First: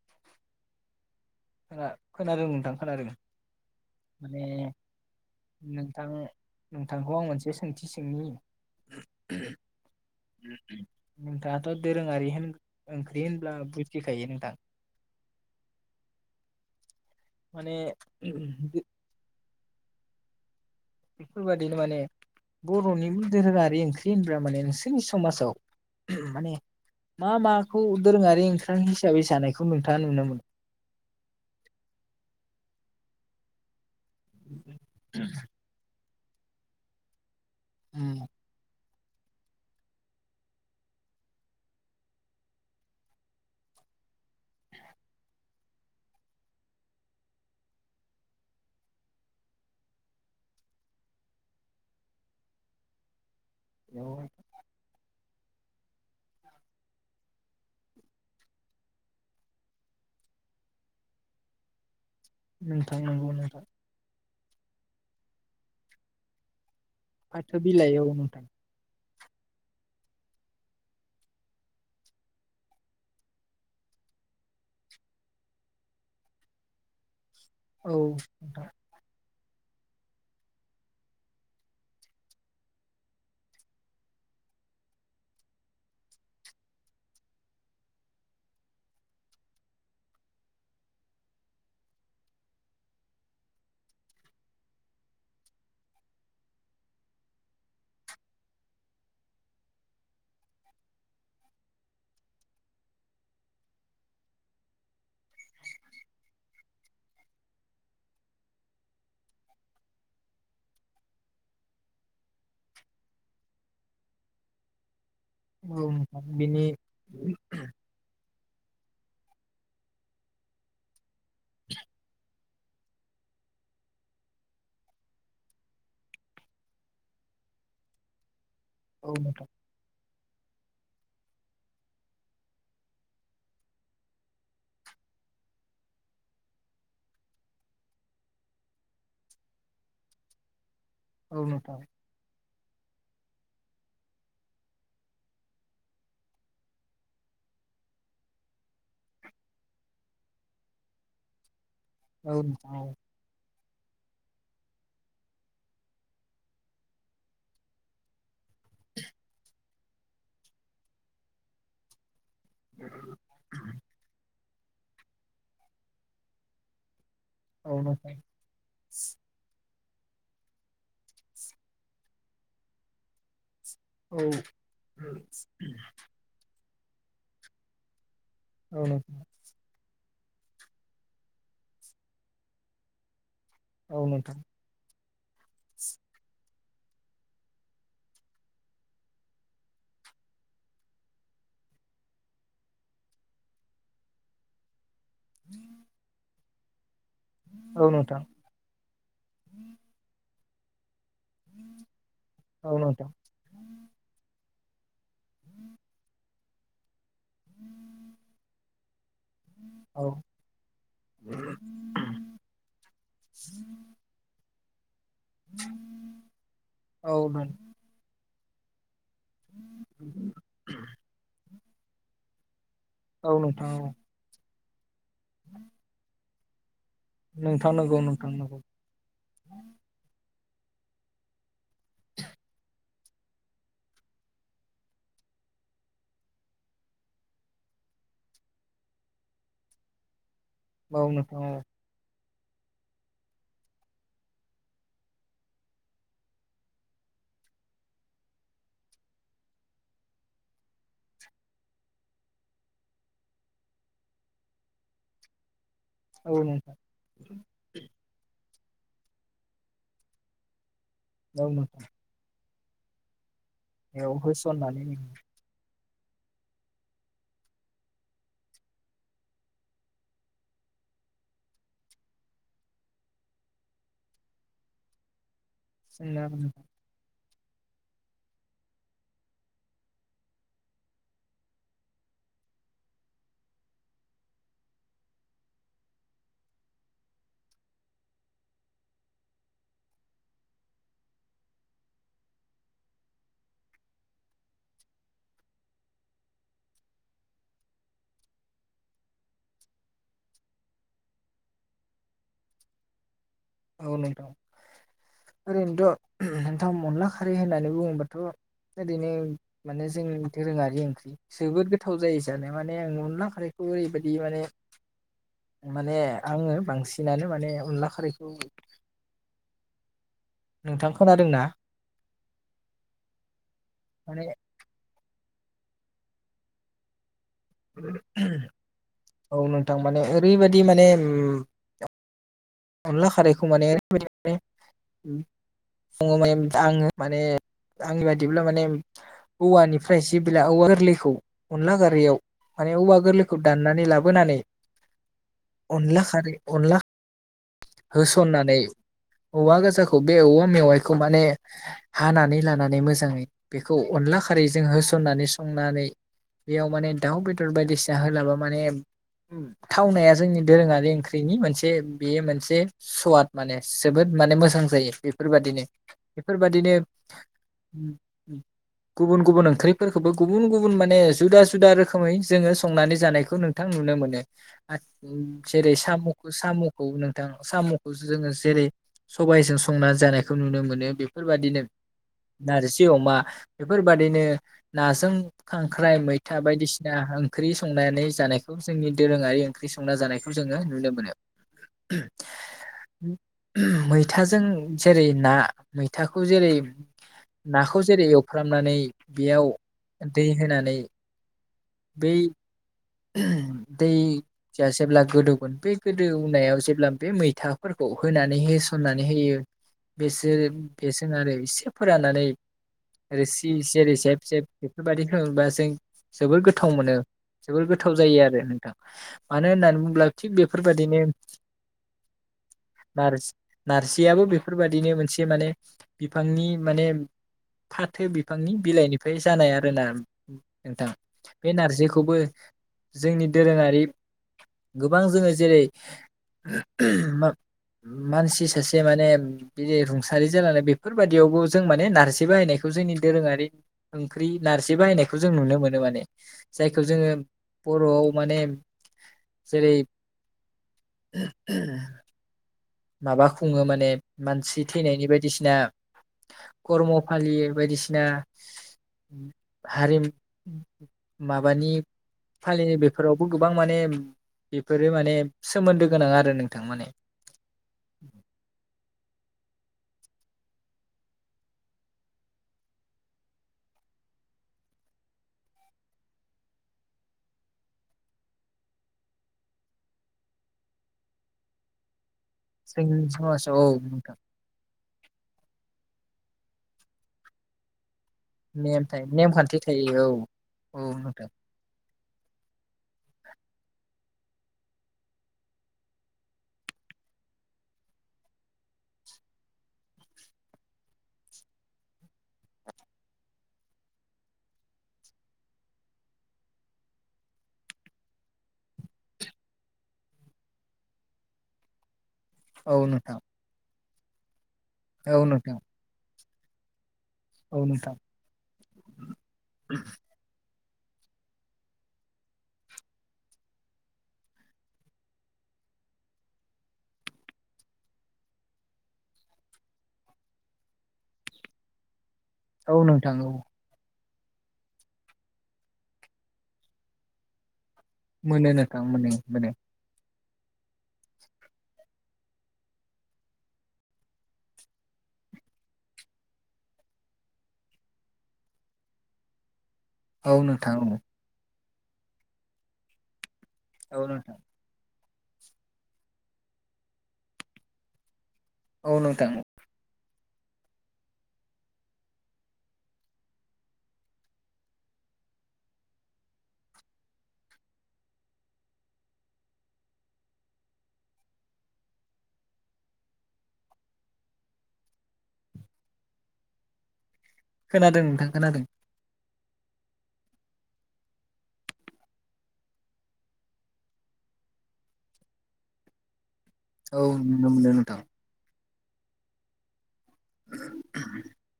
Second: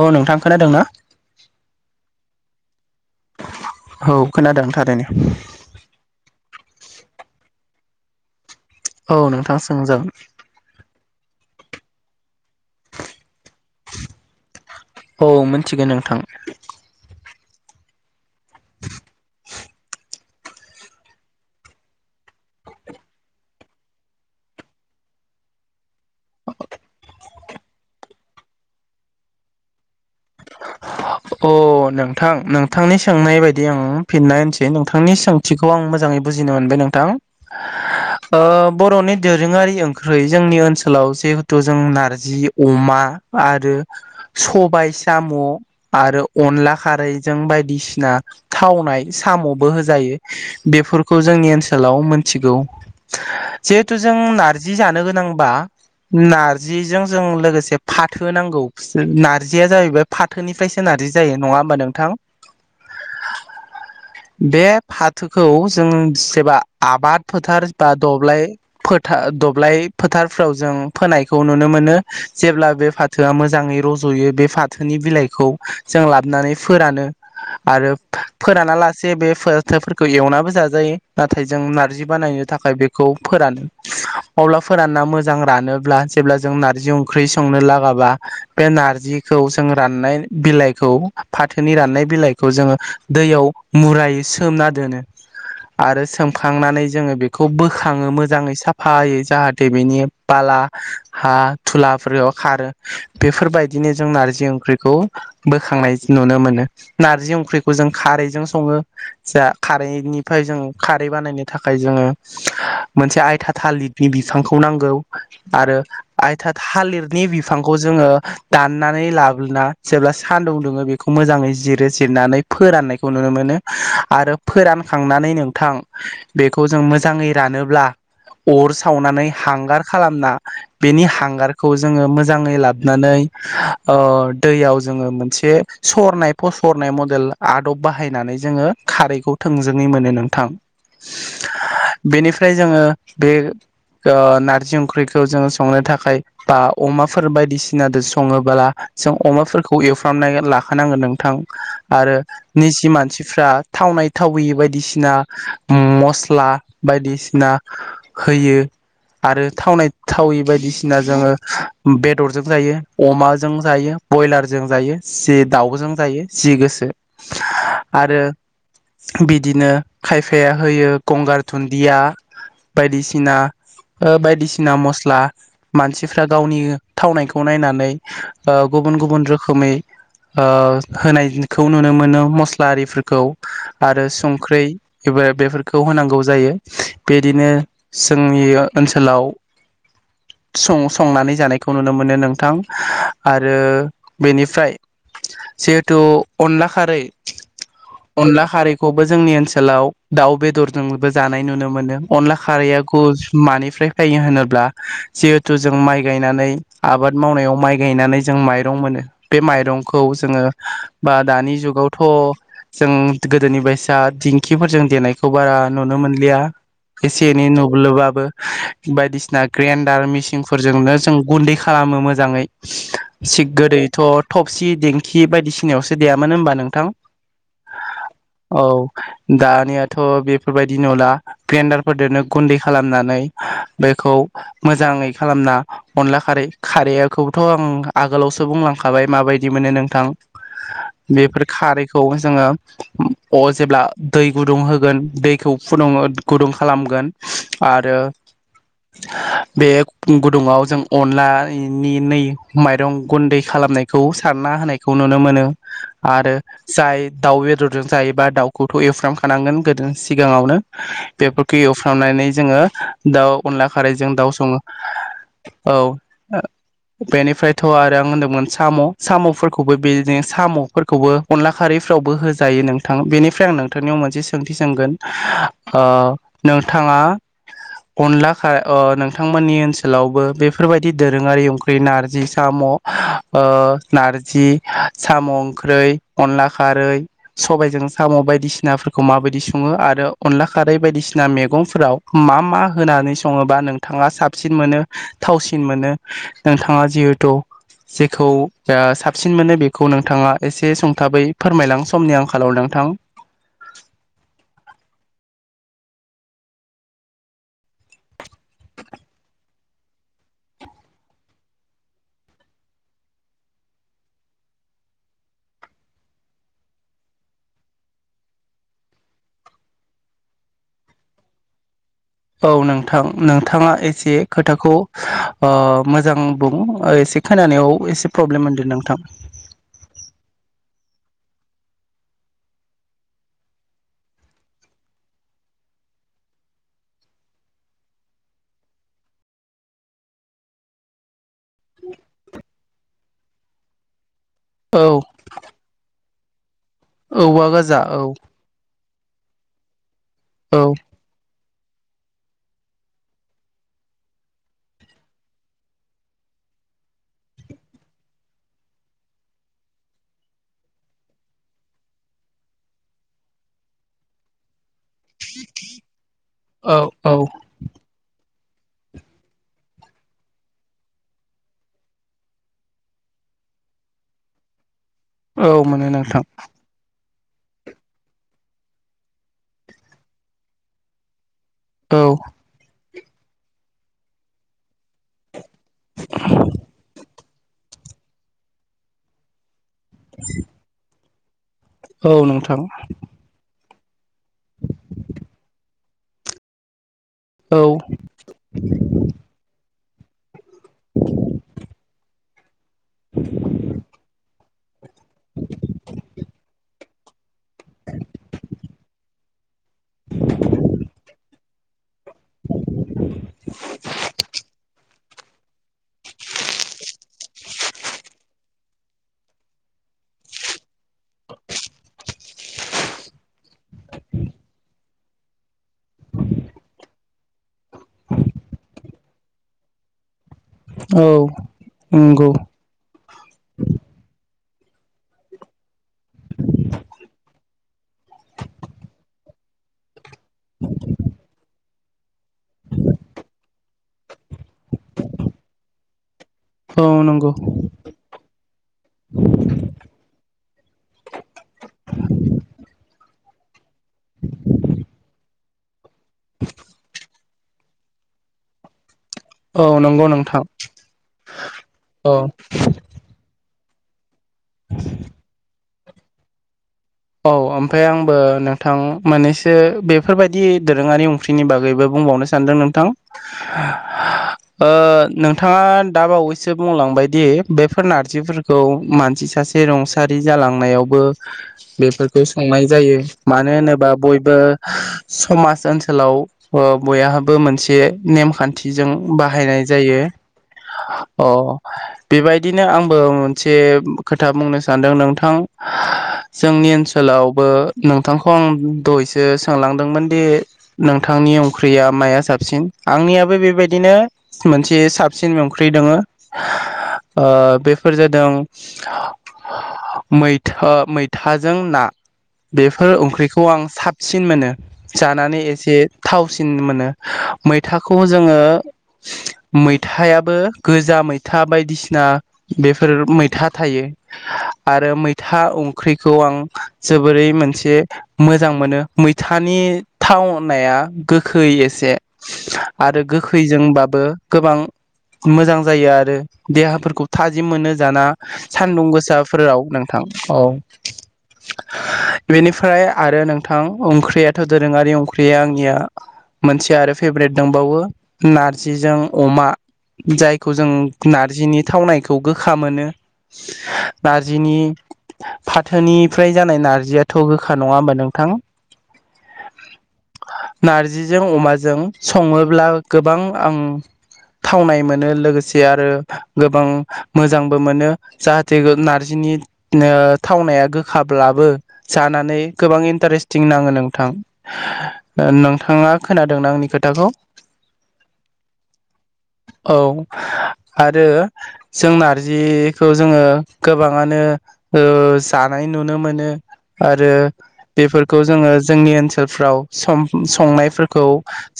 अ नोंथां खोनादोंं ना? [unintelligible] खोनादों नोंथां। खोनादों औ माने खोनादों थारैनो नोंथां नोंथांखौ आं मोनसे सोंथि सोंनि औ नोंथां सोंजागोन। नोंथाङाथ' दोरोङारि होन ओंख्रि होनब्ला बुजिखायो नोंथां। औ मिनथिगो नोंथां। माने बेफोरबायादिनो माने बर'नि दोरोङारि ओंख्रि होनब्ला माने नोंसोरनि समाजाव माने मा माखौ दोरोङारि ओंखि हिसाबै जानायखौ नोंथाङा नुनो मोनो? अ नोंथां नोंथांनि सोंनाय बायदि आं फिननाय होनसै नोंथांनि सोंथिखौ आं मोजाङै बुजिनो मोनबाय नोंथां। उम ओ बर'नि दोरोङारि ओंख्रै जोंनि ओनसोलाव जिहेथु जों नारजि अमा आरो सबाय साम' आरो अनला खारैजों बायदिसिना थावनाय साम'बो होजायो बेफोरखौ जोंनि ओनसोलाव मोनथिगौ। जिहेथु जों नार्जि जानो गोनांबा नारजिजों जों लोगोसे फाथो नांगौ नार्जिया जाहैबाय फा थोनिफ्रायसो नारजि जायो नङा होमबा नोंथां। नोंथां नंगौ नोंथां। बे फाथोखौ जों सेबा आबाद फाथो फोथार बिलाइ बा औ नोंथां दब्लाय फोथ था दब्लाय फोथारफ्राव जों फोनायखौ नुनो मोनो जेब्ला बे फाथोआ मोजाङै रज'यो बे फाथोनि बिलाइ खौ जों लाबोनानै फोरानो। औ आरो नोंथां फोराना लासे बे फोथोफोरखौ एवनाबो जाजायो नाथाय जों नारजि बानायनो थाखाय बेखौ फोरानो अब्ला फोरानना मोजां रानोब्ला जेब्ला जों नारजि ओंख्रि संनो लागाबा बे नारजिखौ जों राननाय बिलाइखौ फाथोनि राननाय बिलाइखौ जोङो दैयाव मुरायै सोमना दोनो आरो सोमखांनानै जोङो बेखौ बोखाङो मोजाङै साफायै जाहाथे बिनि बाला हा धुलाफोराव खारो बेफोरबायदिनो जों नारजि ओंख्रिखौ बोखांनाय नुनो मोनो नारजि ओंख्रिखौ जों खारैजों सङो जा खारैनिफ्राय जों खारै बानायनो थाखाय जोङो मोनसे आयथा थालिरनि बिफांखौ नांगौ। आरो औ नोंथां आयथा बिनि थालिरनि बिफांखौ जोङो दाननानै लाबना जेब्ला सानदुं दुङो बेखौ मोजाङै जिरो जिरनानै फोराननायखौ नुनो मोनो आरो फोरानखांनानै नोंथां बेखौ जों मोजाङै रानोब्ला अर औ सावनानै नोंथां हांगार खालामना बेनि हांगारखौ जोङो मोजाङै लाबोनानै ओ दैयाव जोङो मोनसे सरनाय फसरनाय मदेल आदब बाहायनानै जोङो खारैखौ थोंजोङै मोनो नोंथां। औ नोंथां बेनिफ्राय जोङो बे ओ नारजि ओंख्रिखौ जोंङ संनो थाखाय बा अमाफोर बायदिसिनाजों सङोबोला जों अमाफोरखौ एवफ्रामनानै लाखानांगोन नोंथां। आरो औ नोंथां निजि औ मानसिफ्रा थावनाय थावि बायदिसिना मस्ला बायदिसिना होयो आरो थावनाय थावि बायदिसिना जोङो बे बेदरजों जायो अमाजों जायो। रजों जायो सि दाउजों जायो जि गोसो। औ नोंथां आरो बिदिनो खायफाया होयो गंगार दुन्दिया बायदिसिना औ बायदिसिना मस्ला औ मानसिफ्रा गावनि थावनायखौ नायनानै गुबुन नोंथां गुबुन रोखोमै होनायखौ नुनो मोनो मस्ला आरिफोरखौ औ आरो नोंथां संख्रै एबा बेफोरखौ होनांगौ जायो बेदिनो जोंनि ओनसोलाव संनानै जानायखौ नुनो मोनो नोंथां आरो आरो बेनिफ्राय जिहेतु अनला खारै औ नोंथां अनला खारैखौबो जोंनि ओनसोलाव दाउ बे दर जानाय नुनो मोनो अनला औ खारैआखौ नोंथां मानिफ्राय फैयो होनोब्ला जिहेथु जों माइ गायनानै आबाद मावनायाव माइ गायनानै जों माइरं मोनो बे माइरंखौ औ जोङो बा दानि जुगावथ' जों गोदोनि बायसा दिं खिफोरजों देनायखौ बारा नुनो मोनलिया औ एसे एनै नुबलोबाबो बायदिसिना ग्रेडार मिसिनफोरजोंनो जों गुन्दै खालाम खालामो मोजाङै [unintelligible] औ सि नोंथां औ दें खि बायदिसिनायावसो दे। मानो होनबा नोंथां। नोंथां नंगौ नोंथां नंगौ औ दानियाथ' बे। बेफोरबायदि नुला ग्रेन्डारफोरजोंनो गुन्दै खालामनानै बेखौ मोजाङै खालामना अनला खारै खारैयाखौथ' आं। आगोलावसो बुंलांखाबाय माबायदि मोनो नोंथां। औ नोंथां बेफोर औ खारैखौ। जोङो अ जेब्ला दै गुदुं होगोन दैखौ फुदुंङो गुदुं खालामगोन आरो बे गुदुङाव जों अनलानि नै। माइरं गुन्दै खालामनायखौ सारना होनायखौ नुनो मोनो। औ आरो नोंथां जाय दाउ बेदरजों जायोबा दाउ। गथ' एफ्रामखानांगोन गोदो सिगाङावनो। औ बेफोरखौ नोंथां एवफ्रामनानै जोङो। दाउ। अनला खारैजों बेयाव दाउ सङो। होसननानै औ ओ बेनि। ओमफ्रायथ' आरो आं होनदोंमोन साम' साम'फोरखौबो बे साम'फोरखौबो अनला खारिफ्रावबो होजायो नोंथां बेनिफ्राय आं नोंथांनियाव मोनसे सोंथि सोंगोन। ओ सोंनो हागोन नोंथाङा। अनला खा अ नोंथांमोननि ओनसोलावबो बेफोरबायदि दोरोङारि ओंख्रि नारजि। साम' ओ नारजि साम' ओंख्रै अनला खारै सबायजों साम' बायदिसिनाफोरखौ माबायदि सङो आरो अनला खारै बायदिसिना मैगंफोराव मा मा होनानै सङोबा नोंथाङा साबसिन मोनो थावसिन मोनो नोंथाङा जि। थ' जेखौ ओ साबसिन मोनो बेखौ नोंथाङा एसे संथाबै फोरमायलां समनि आंखालाव नोंथां। औ नोंथां ओरैनोथ' नोंथां अनला खारै होननानै बुङोबाथ' ओरैनो माने जों दोरोङारि ओंख्रि जोबोद गोथाव जायो जानो माने आं अनला खारैखौ ओरैबायाददि माने माने आङो बांसिनानो माने अनला खारैखौ। औ। नोंथां खोनादोंना। औ नोंथां नोंथाङा एसे माने खोथाखौ। अ मोजां बुं ओसे। औ नोंथां माने ओरैबायादि माने। उम अनला खारैखौ माने ओरैबायदि माने बुङ माने आङो माने आंनि बादिब्ला माने औवानिफ्राय जेब्ला औवा गोरलैखौ अनला खारैयाव माने औवा गोरलैखौ दाननानै लाबोनानै। औ अनलाख हार अनला। औवा गोजा औ। होसननानै औवा गाजाख। खुब बे औवा औ मेवायखौ माने। हानानै लानानै मोजाङै बेखौ अनला खारैजों होसननानै संनानै बेयाव माने दाउ बेदर बायदिसिना होलाबा माने थावनाया जोंनि दोरोङारि ओंख्रिनि मोनसे। बेयो मोनसे सवाद माने जोबोद माने मोजां जायो। बेफोरबादिनो बेफोरबादिनो। औ औ गुबुन गुबुन ओंख्रिफोरखौबो गुबुन गुबुन माने जुदा जुदा रोखोमै जोङो संनानै जानायखौ नोंथां नुनो मोनो। औ जेरै मोनो नोंथां साम'खौ साम'। नोंथां साम'खौ जोङो जेरै सबायजों संनानै जानायखौ नुनो मोनो बे बेफोरबादिनो औ नि अमा बेफोरबादिनो नाजों खांख्राइ मैथा बायदिसिना ओंख्रि संनानै जानायखौ जोंनि दोरोङारि ओंख्रि संना जानायखौ जोङो नुनो मोनो औ नोंथां मैथाजों जेरै ना मैथाखौ जेरै औ नाखौ जेरै एवफ्रामनानै बेयाव दै होनानै दैै [unintelligible] दै जा जेब्ला गोदौगोन बे गोदौनायाव जे ब्ला बे मै थाफोरखौ होनानै होसननानै होयो। बेसोर बेजोंनो आरो इसे फोराननानै आरो सि जेरै जेब जेब बेफोरबायदि होनबा जों जोबोर गोथाव मोनो। जोबोर गोथाव जायो आरो नोंथां, मानो होननानै बुङोब्ला थिग बेफोरबाददिनो नजि नारजियाबो बेफोरबायाददिनो मोनसे माने बिफांनि माने फाथो बिफांनि बिलाइनिफ्राय जानाय आरोना। नोंथां औ बे नारजिखौबो नंगौ जोंनि दोरोङारि गोबां जोङो जेरै मान-मानसि सासे माने रुं सारि जानानै बेफोरबायदियावबो जों माने नारजि बाहायनायखौ जोंनि दोरोङारि ओंख्रि नारजि बाहायनायखौ जों नुनो मोनो माने। जायखौ औ जोङो नंगौ बरआव माने जेरै [inaudible] माबा खुङो मोन ने मानसि थैनायनि बायदिसि दा खरम फालियो बायदिसिना औ हारिम नंगौ नोंथां माबानि औ फालिनाय बेफोरावबो गोबां माने बेफोरो माने सोमोन्दो गोनां आरो नोंथांमोनाने औ ओमफ्राय आंबो नोंथां मोननैसो बेफोरबायदि दोरोङारि ओंख्रिनि बागैबो बुंबावनो सानदों नोंथां नोंथाङा दा बावैसो बुंलांबायदि बेफोर नारजिफोरखौ मानसि सासे रुंसारि जालांनायावबो बेफोर संनाय जायो जोंनि मानो समाजाव औ होनोबा नोंथां बयबो समाज ओनसोल आथिनखालाव बयाहाबो मोनसे नेम नेमखान्थिजों थायो नेमखान्थि बाहायनाय जायो थायो औ औ नोंथां अ बेबायदिनो आंबो मोनसे खोथा बुंनो सानदों नोंथां जोंनि ओनसोलावबो नोंथांखौ आं दहायसो सोंलांदोंमोन दि नोंथांनि ओंख्रिया माया साबसिन आंनियाबो बेबायदिनो मोनसे साबसिन ओंख्रि दङ बेफोर जादों मैथा मै थाजों ना औ बेफोर नोंथां ओंख्रिखौ आं साब सिन मोनो। औ जानानै नोंथां एसे थाव सिन मोनो औ नोंथां मैथाखौ जोङो मैथायाबो गोजा मैथा बायदिसिना बेफोर मैथा थायो आरो मैथा। ओंख्रिखौ आं जोबोरै मोनसे मोजां मोनो मैथानि थावनाया गोखै एसे औ आरो नोंथां औ गोखैजोंबाबो गोबां मोजां जायो आरो देहाफोरखौ थाजिम मोनो। जाना मोनो नोंथां सान्दुं मोनो मोनो गोसाफोराव नोंथां औ बेनिफ्राय आरो नोंथां ओंख्रियाथ' दोरोङारि ओंख्रिया आंनिया मोनसे आरो फेभरेट दंबावो नारजिजों अमा औ जायखौ जों नोंथां औ नारजिनि थावनायखौ गोखा मोनो औ नोंथां नारजिनि [unintelligible] फाथोनिफ्राय जानाय नारजियाथ' गोखा नङा होमबा नोंथां? औ नोंथां नारजिजों अमाजों सङोब्ला गोबां आं थावनाय मोनो लोगोसे आरो गोबां मोजांबो मोनो जाहाथे नार्जिनि थावनाया गोखाब्लाबो जानानै गोबां इन्टारेस्टिं नाङो नोंथां नोंथाङा खोनादों आंनि खोथाखौ खोनादों नोंथां खोनादों। औ आरो जों नारजिखौ जोङो गोबाङानो जानाय नुनो मोनो। औ आरो नुनो मोनो नोंथां बेफोरखौ जोङो जोंनि ओनसोलफ्राव सम संनायफोरखौ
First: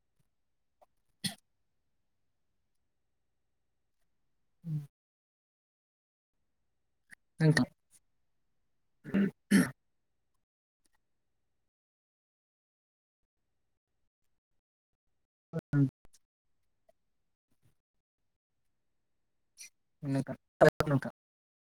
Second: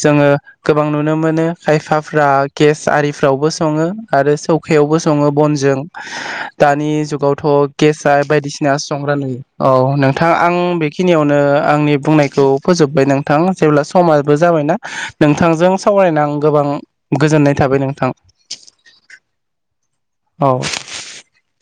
जोङो। गोबां नुनो मोनो खायफाफ्रा गेस आरिफ्रावबो सङो। आरो सौखायावबो सङो बन जों। दानि नोंथां जुगावथ' गेसआ बायदिसि ना संग्रा औ नों थां आं बेखिनियावनो आंनि बुंनायखौ फोजोबबाय नोंथां। जेब्ला समाबो जाबायना? नोंथांजों सावरायना गोबां गोजोननाय थाबाय नोंथां। औ [unintelligible]